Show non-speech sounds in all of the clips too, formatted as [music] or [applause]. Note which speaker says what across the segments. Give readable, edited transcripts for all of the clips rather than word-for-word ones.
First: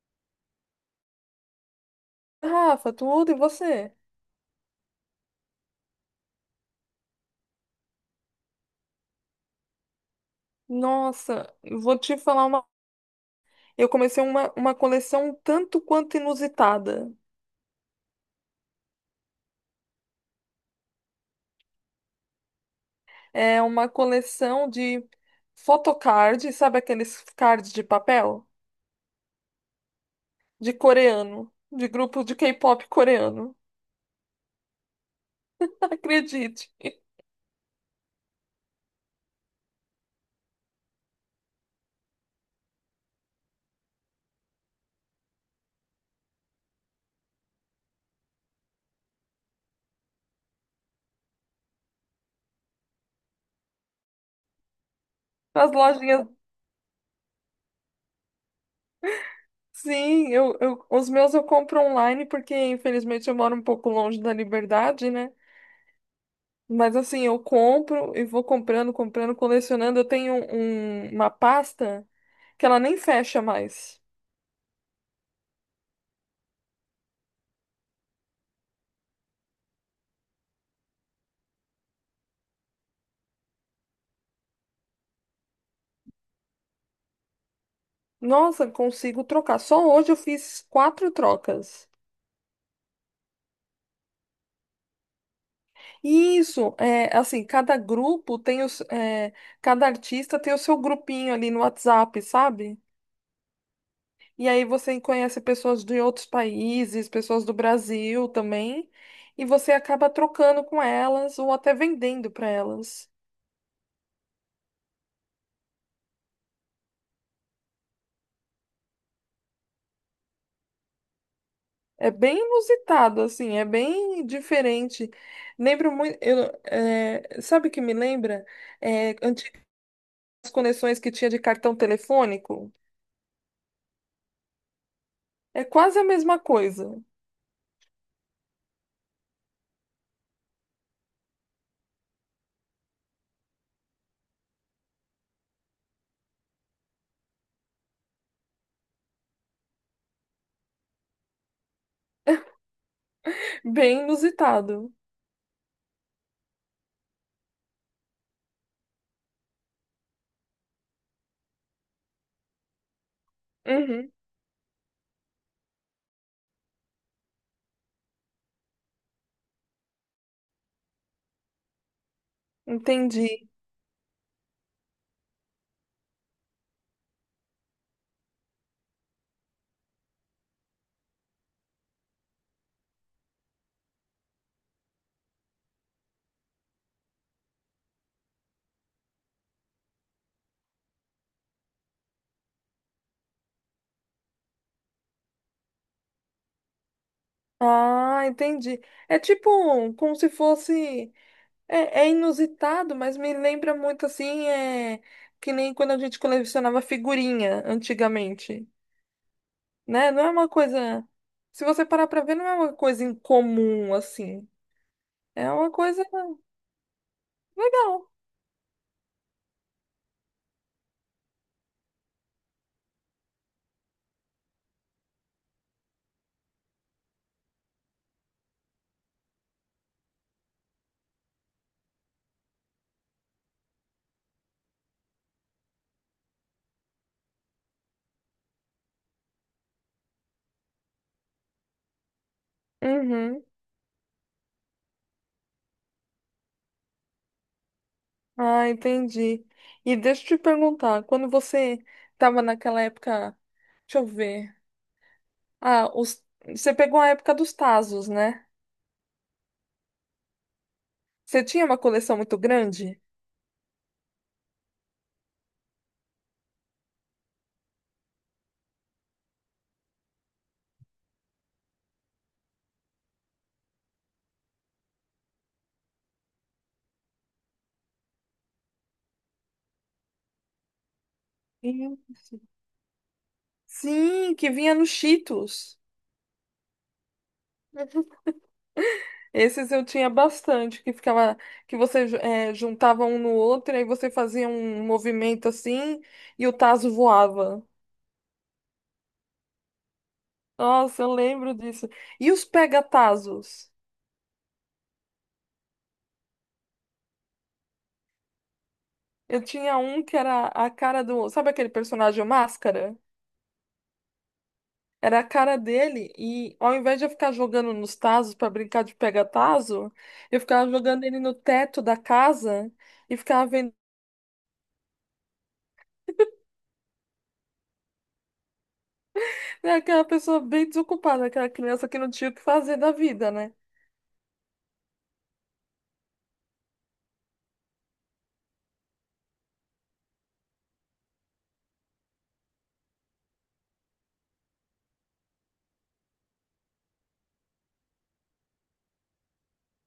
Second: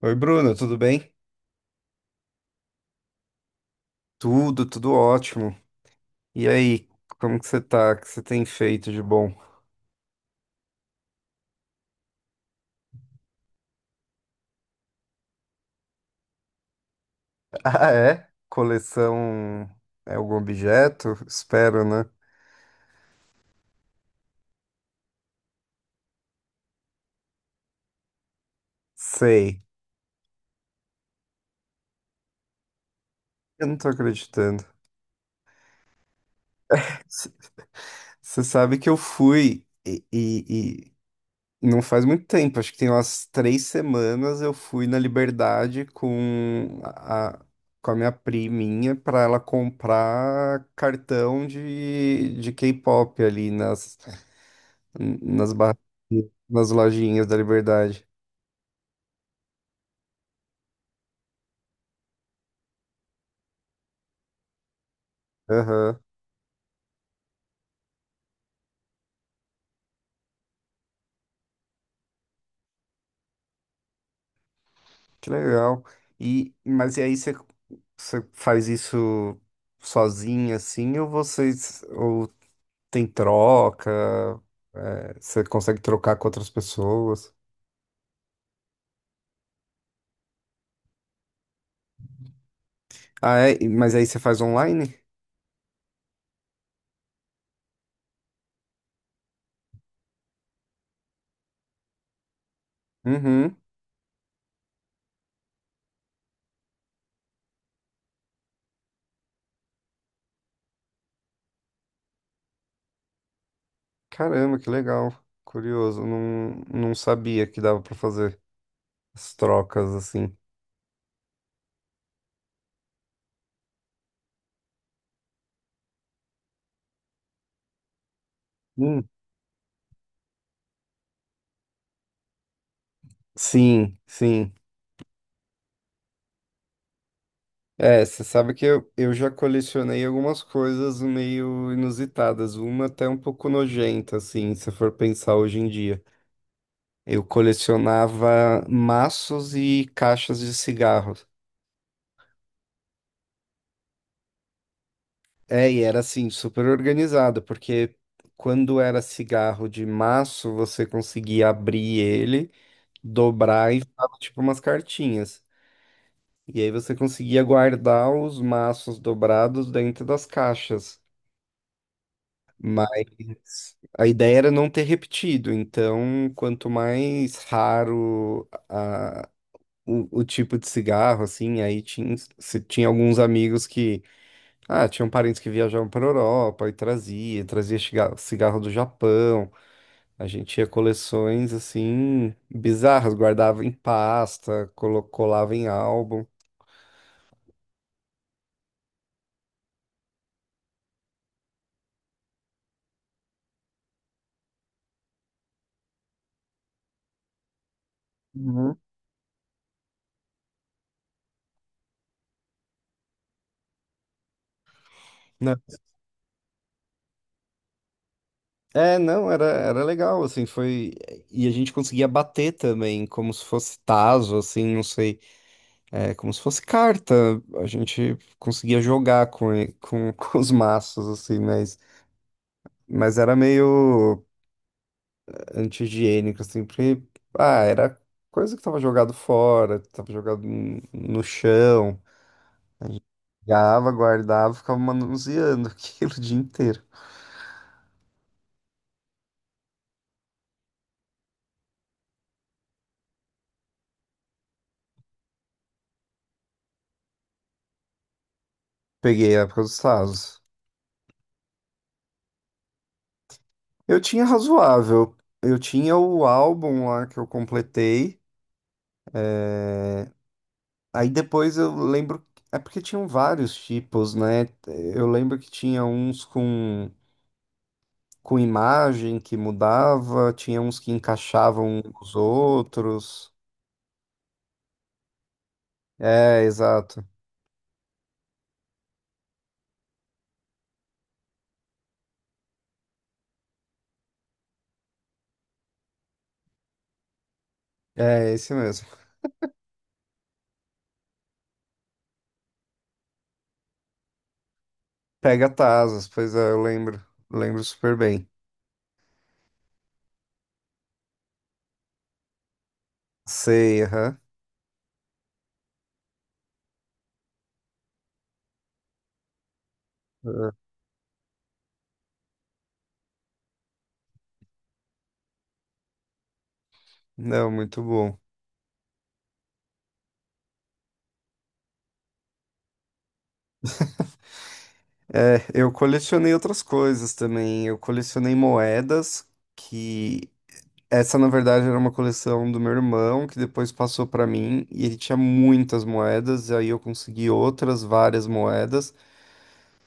Speaker 1: Oi, Bruno, tudo bem?
Speaker 2: Rafa, tudo e você?
Speaker 1: Tudo, ótimo. E aí, como que você tá? O que você tem feito de bom?
Speaker 2: Nossa, eu vou te falar uma. Eu comecei uma coleção tanto quanto inusitada.
Speaker 1: [laughs] Ah, é? Coleção é algum objeto? Espero, né?
Speaker 2: É uma coleção de photocard, sabe aqueles cards de papel?
Speaker 1: Sei.
Speaker 2: De coreano, de grupo de K-pop coreano.
Speaker 1: Eu não tô acreditando.
Speaker 2: [laughs] Acredite.
Speaker 1: C- Você sabe que eu fui e não faz muito tempo, acho que tem umas três semanas, eu fui na Liberdade com a minha priminha pra ela comprar cartão de K-pop ali nas. Nas
Speaker 2: Nas lojinhas.
Speaker 1: nas lojinhas da Liberdade.
Speaker 2: Sim, eu, os meus eu compro online porque infelizmente eu moro um pouco longe da Liberdade, né?
Speaker 1: Aham.
Speaker 2: Mas assim, eu compro e vou comprando, comprando, colecionando. Eu tenho uma pasta que ela nem fecha mais.
Speaker 1: Que legal. Mas e aí você faz isso sozinha, assim, ou tem troca, é, você consegue trocar com outras pessoas?
Speaker 2: Nossa, consigo trocar. Só hoje eu fiz quatro trocas.
Speaker 1: Ah, é? E mas aí você faz online?
Speaker 2: E isso, é assim, cada grupo tem os, é, cada artista tem o seu grupinho ali no WhatsApp, sabe?
Speaker 1: Uhum.
Speaker 2: E aí você conhece pessoas de outros países, pessoas do Brasil também, e você acaba trocando com elas ou até vendendo para elas.
Speaker 1: Caramba, que legal. Curioso, não sabia que dava pra fazer as trocas assim.
Speaker 2: É bem inusitado, assim, é bem diferente. Lembro muito, sabe o que me lembra?
Speaker 1: Hum.
Speaker 2: É, Conexões que tinha de cartão telefônico.
Speaker 1: Sim, sim.
Speaker 2: É quase a mesma coisa.
Speaker 1: É, você sabe que eu já colecionei algumas coisas meio inusitadas, uma até um pouco nojenta, assim, se for pensar hoje em dia. Eu colecionava maços e caixas de cigarros.
Speaker 2: Bem inusitado.
Speaker 1: É, e era assim, super organizado, porque quando era cigarro de maço, você conseguia abrir ele, dobrar e
Speaker 2: Uhum,
Speaker 1: ficava tipo umas cartinhas. E aí você conseguia guardar os maços dobrados dentro das caixas.
Speaker 2: entendi.
Speaker 1: Mas a ideia era não ter repetido, então quanto mais o tipo de cigarro, assim, aí tinha, se tinha alguns amigos que, ah, tinham parentes que viajavam para Europa e trazia cigarro do Japão, a gente tinha coleções, assim, bizarras, guardava em pasta, colava em álbum.
Speaker 2: Ah, entendi. É tipo como se fosse. É inusitado, mas me lembra muito assim, é que nem quando a gente colecionava figurinha antigamente,
Speaker 1: Uhum.
Speaker 2: né? Não é uma coisa. Se você parar pra ver, não é uma coisa incomum assim. É uma coisa legal.
Speaker 1: É, não, era legal, assim, foi. E a gente conseguia bater também, como se fosse tazo, assim, não sei, é, como se fosse carta. A gente conseguia jogar [laughs] com os maços, assim, mas era meio anti-higiênico, assim, porque, ah, era coisa que tava jogado fora, tava jogado no chão,
Speaker 2: Uhum.
Speaker 1: pegava, guardava, ficava manuseando [laughs] aquilo o dia inteiro.
Speaker 2: Ah, entendi. E deixa eu te perguntar, quando você estava naquela época, deixa eu ver. Ah, você pegou a época dos Tazos, né?
Speaker 1: Peguei a época dos tazos.
Speaker 2: Você tinha uma coleção muito grande?
Speaker 1: Eu tinha razoável. Eu tinha o álbum lá que eu completei. Aí depois eu lembro. É porque tinham vários tipos, né? Eu lembro que tinha com imagem que mudava, tinha uns que encaixavam os
Speaker 2: Isso.
Speaker 1: outros.
Speaker 2: Sim, que vinha nos Cheetos.
Speaker 1: É, exato.
Speaker 2: Uhum. Esses eu tinha bastante, que ficava, que você juntava um no outro, e aí você fazia um movimento assim e o tazo voava.
Speaker 1: É, esse mesmo.
Speaker 2: Nossa, eu lembro disso. E os pega-tazos?
Speaker 1: Pega Tasas, pois é, eu lembro. Lembro super bem.
Speaker 2: Eu tinha um que era a cara do. Sabe aquele personagem Máscara?
Speaker 1: Sei, aham.
Speaker 2: Era a cara dele, e ao invés de eu ficar jogando nos tazos pra brincar de pega-tazo, eu
Speaker 1: Ah,
Speaker 2: ficava jogando ele no teto da casa e ficava vendo.
Speaker 1: não, muito bom.
Speaker 2: É aquela pessoa bem desocupada, aquela criança que não tinha o que fazer da vida, né?
Speaker 1: É, eu colecionei outras coisas também. Eu colecionei moedas que essa, na verdade, era uma coleção do meu irmão, que depois passou para mim, e ele tinha muitas moedas, e aí eu consegui outras várias moedas.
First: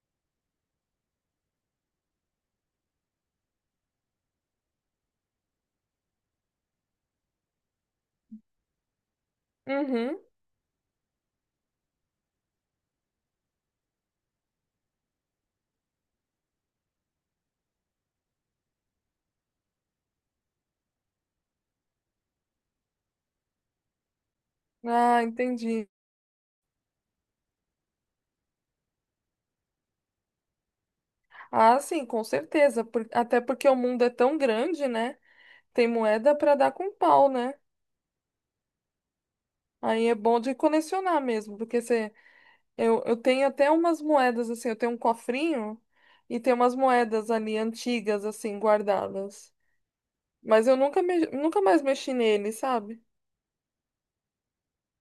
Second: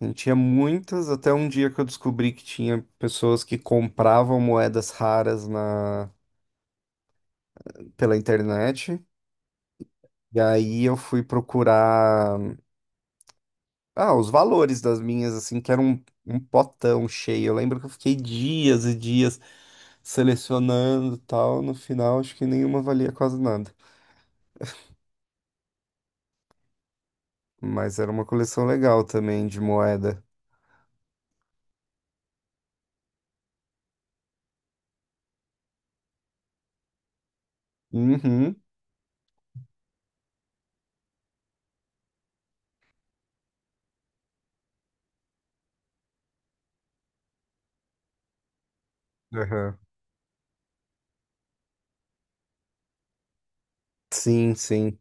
Speaker 1: Ele tinha muitas, até um dia que eu descobri que tinha pessoas que compravam moedas raras na pela internet.
Speaker 2: Uhum.
Speaker 1: E aí eu fui procurar ah, os valores das minhas, assim, que um potão cheio. Eu lembro que eu fiquei dias e dias selecionando e tal. No final, acho que nenhuma valia quase nada.
Speaker 2: Ah, entendi.
Speaker 1: Mas era uma coleção legal também de moeda.
Speaker 2: Ah, sim, com certeza. Até porque o mundo é tão grande, né? Tem moeda pra dar com pau, né?
Speaker 1: Uhum.
Speaker 2: Aí é bom de colecionar mesmo, porque você. Eu tenho até umas moedas, assim, eu tenho um cofrinho e tem umas moedas ali antigas, assim, guardadas.
Speaker 1: Aham.
Speaker 2: Mas eu nunca mais mexi nele, sabe?
Speaker 1: Sim, sim.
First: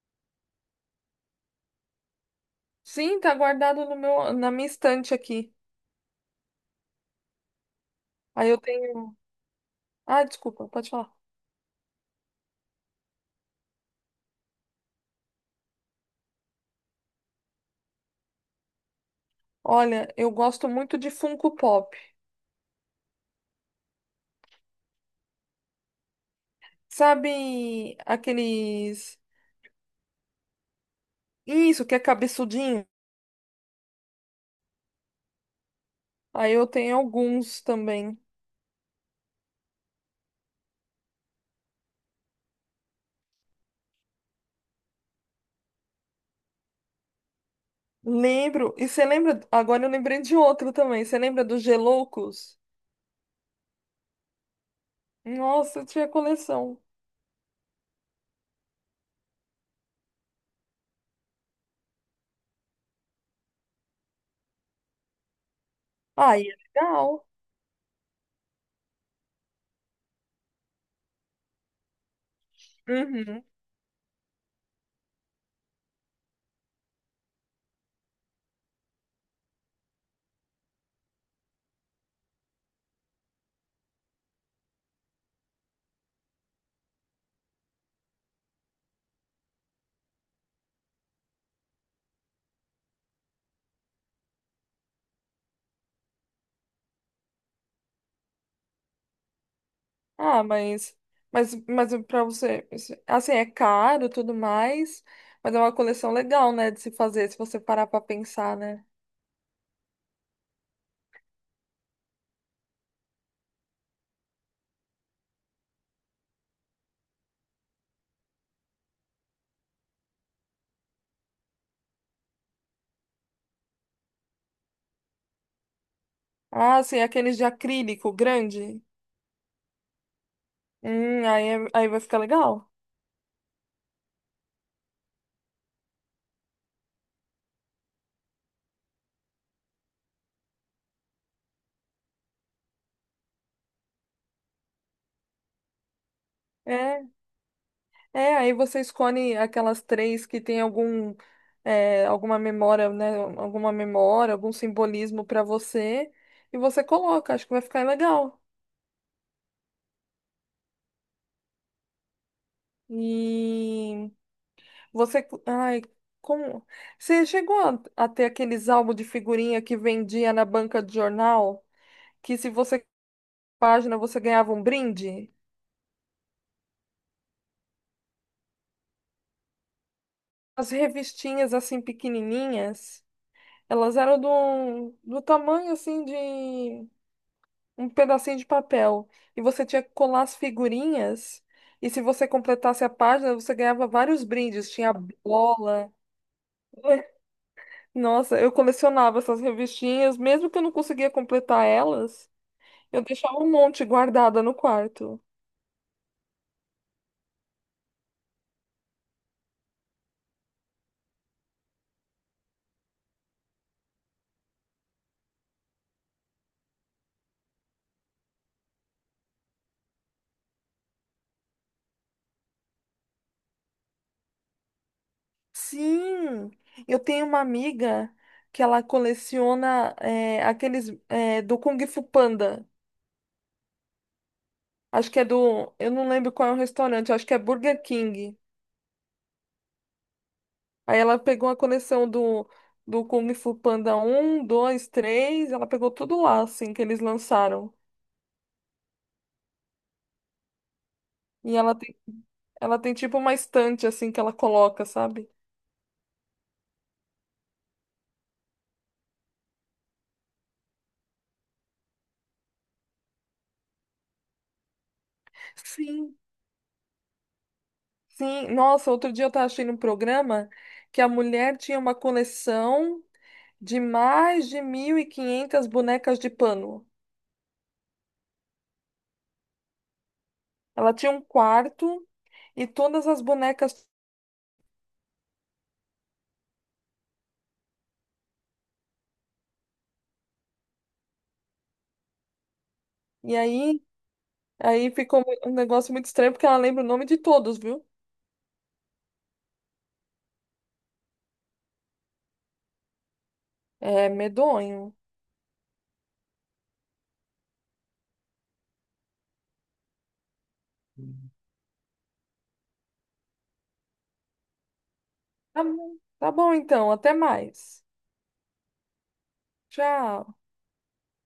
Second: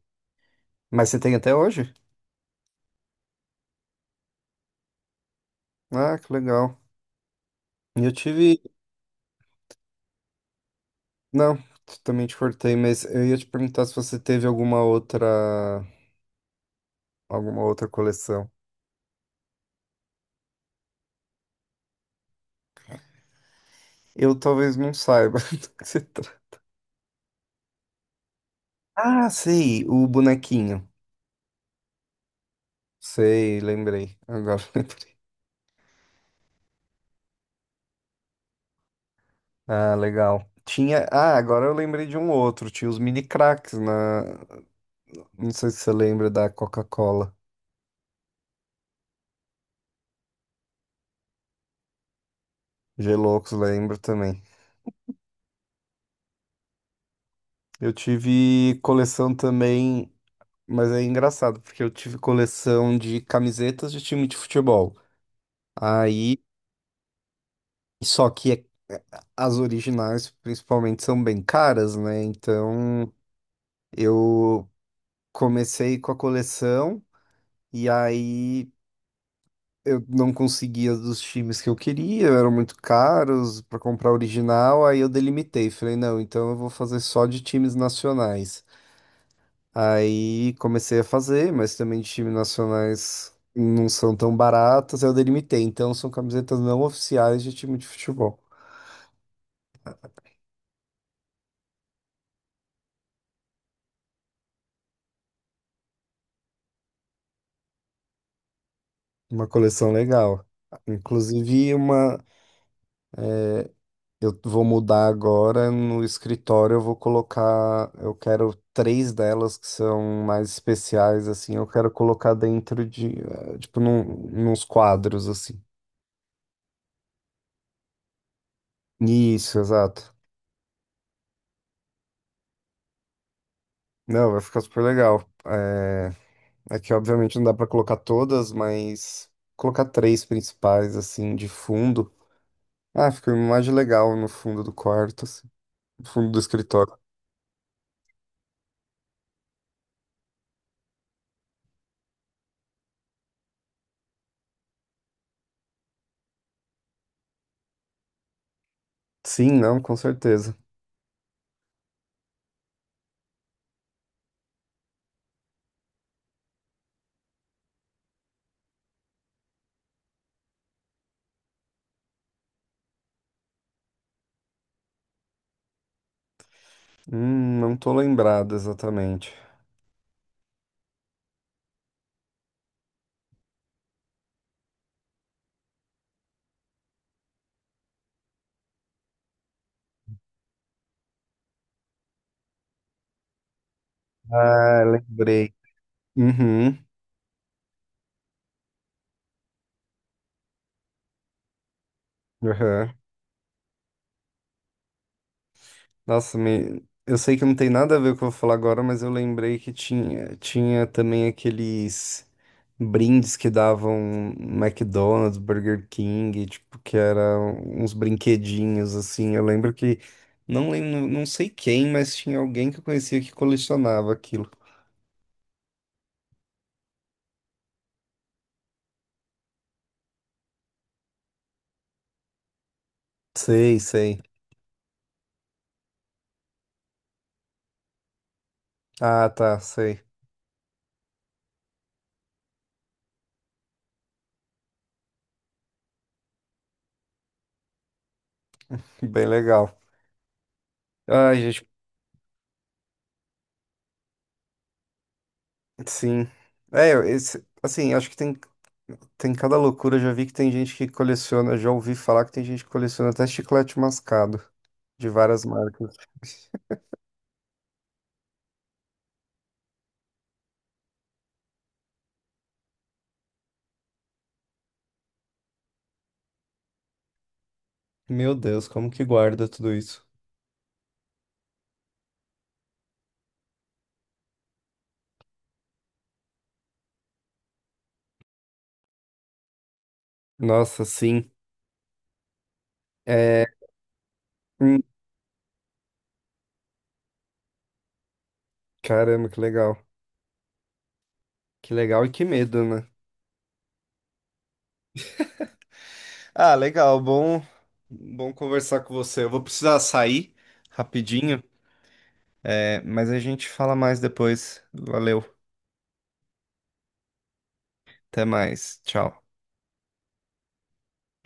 Speaker 1: Mas você tem até hoje?
Speaker 2: Sim, tá guardado no meu, na minha estante aqui.
Speaker 1: Ah, que legal. E eu
Speaker 2: Aí
Speaker 1: tive.
Speaker 2: eu tenho. Ah, desculpa, pode falar.
Speaker 1: Não, também te cortei, mas eu ia te perguntar se você teve alguma outra. Alguma outra coleção.
Speaker 2: Olha, eu gosto muito de Funko Pop.
Speaker 1: Eu talvez não saiba [laughs] do que se trata.
Speaker 2: Sabe aqueles.
Speaker 1: Ah, sei, o bonequinho.
Speaker 2: Isso, que é cabeçudinho?
Speaker 1: Sei, lembrei. Agora [laughs] lembrei.
Speaker 2: Aí eu tenho alguns também.
Speaker 1: Ah, legal. Tinha. Ah, agora eu lembrei de um outro. Tinha os mini cracks na. Não sei se você lembra da Coca-Cola.
Speaker 2: Lembro. E você lembra? Agora eu lembrei de outro também. Você lembra dos Geloucos?
Speaker 1: Geloucos, lembro também.
Speaker 2: Nossa, eu tinha coleção.
Speaker 1: Eu tive coleção também, mas é engraçado, porque eu tive coleção de camisetas de time de futebol. Aí,
Speaker 2: Ah, e é legal.
Speaker 1: só que é- é, as originais, principalmente, são bem caras, né? Então,
Speaker 2: Uhum.
Speaker 1: eu comecei com a coleção e aí eu não conseguia as dos times que eu queria, eram muito caros para comprar original, aí eu delimitei, falei, não, então eu vou fazer só de times nacionais. Aí comecei a fazer, mas também de time nacionais não são tão baratas, aí eu delimitei. Então são camisetas não oficiais de time de futebol.
Speaker 2: Ah, mas para você, assim, é caro tudo mais, mas é uma coleção legal, né, de se fazer, se você parar pra pensar, né?
Speaker 1: Uma coleção legal. Inclusive uma, eu vou mudar agora no escritório, eu vou colocar, eu quero três delas que são mais especiais assim, eu quero colocar dentro de, eh, nos quadros assim.
Speaker 2: Ah, sim, aqueles de acrílico grande.
Speaker 1: Isso, exato.
Speaker 2: Aí vai ficar legal.
Speaker 1: Não, vai ficar super legal. É, é que obviamente não dá pra colocar todas, mas colocar três principais, assim, de fundo. Ah, fica uma imagem legal no fundo do quarto, assim, no fundo do escritório.
Speaker 2: É, Aí você escolhe aquelas três que tem algum, alguma memória, né, alguma memória, algum simbolismo pra você, e você coloca, acho que vai ficar legal.
Speaker 1: Sim, não, com certeza.
Speaker 2: E Você, ai, Como você chegou a ter aqueles álbuns de figurinha que vendia na banca de jornal, que se você página você ganhava um brinde?
Speaker 1: Não tô lembrado exatamente.
Speaker 2: As revistinhas assim pequenininhas, elas eram do tamanho assim de um pedacinho de papel e você tinha que colar as figurinhas e se você completasse a página você ganhava vários brindes,
Speaker 1: Ah,
Speaker 2: tinha
Speaker 1: lembrei.
Speaker 2: bola.
Speaker 1: Uhum,
Speaker 2: [laughs] Nossa, eu colecionava essas revistinhas, mesmo que eu não conseguia completar elas.
Speaker 1: uhum.
Speaker 2: Eu deixava um monte guardada no quarto.
Speaker 1: Nossa, me... eu sei que não tem nada a ver com o que eu vou falar agora, mas eu lembrei que tinha, tinha também aqueles brindes que davam no McDonald's, Burger King, tipo, que eram uns brinquedinhos, assim. Eu lembro que, não lembro, não sei quem, mas tinha alguém que eu conhecia que colecionava aquilo.
Speaker 2: Sim, eu tenho uma amiga que ela coleciona aqueles do Kung Fu Panda.
Speaker 1: Sei, sei.
Speaker 2: Acho que é do. Eu não lembro qual é o restaurante, acho que é Burger King.
Speaker 1: Ah, tá, sei.
Speaker 2: Aí ela pegou a coleção do Kung Fu Panda 1, 2, 3. Ela pegou tudo lá, assim, que eles lançaram.
Speaker 1: Bem legal. Ai,
Speaker 2: E
Speaker 1: gente,
Speaker 2: ela tem tipo uma estante, assim, que ela coloca, sabe?
Speaker 1: sim. É, esse, assim, acho que tem. Tem cada loucura, eu já vi que tem gente que coleciona, já ouvi falar que tem gente que coleciona até chiclete mascado de várias marcas.
Speaker 2: Sim. Sim, nossa, outro dia eu estava assistindo um programa que a mulher tinha uma coleção de mais de 1.500 bonecas de pano.
Speaker 1: Meu Deus, como que guarda tudo isso?
Speaker 2: Ela tinha um quarto e todas as bonecas.
Speaker 1: Nossa, sim.
Speaker 2: E
Speaker 1: É,
Speaker 2: aí,
Speaker 1: hum,
Speaker 2: aí ficou um negócio muito estranho porque ela lembra o nome de todos, viu?
Speaker 1: caramba, que legal. Que legal e que medo, né?
Speaker 2: É medonho.
Speaker 1: Ah, legal, bom, bom conversar com você. Eu vou precisar sair rapidinho, é, mas a gente fala mais depois. Valeu,
Speaker 2: Tá bom então, até mais.
Speaker 1: até mais. Tchau.
Speaker 2: Tchau.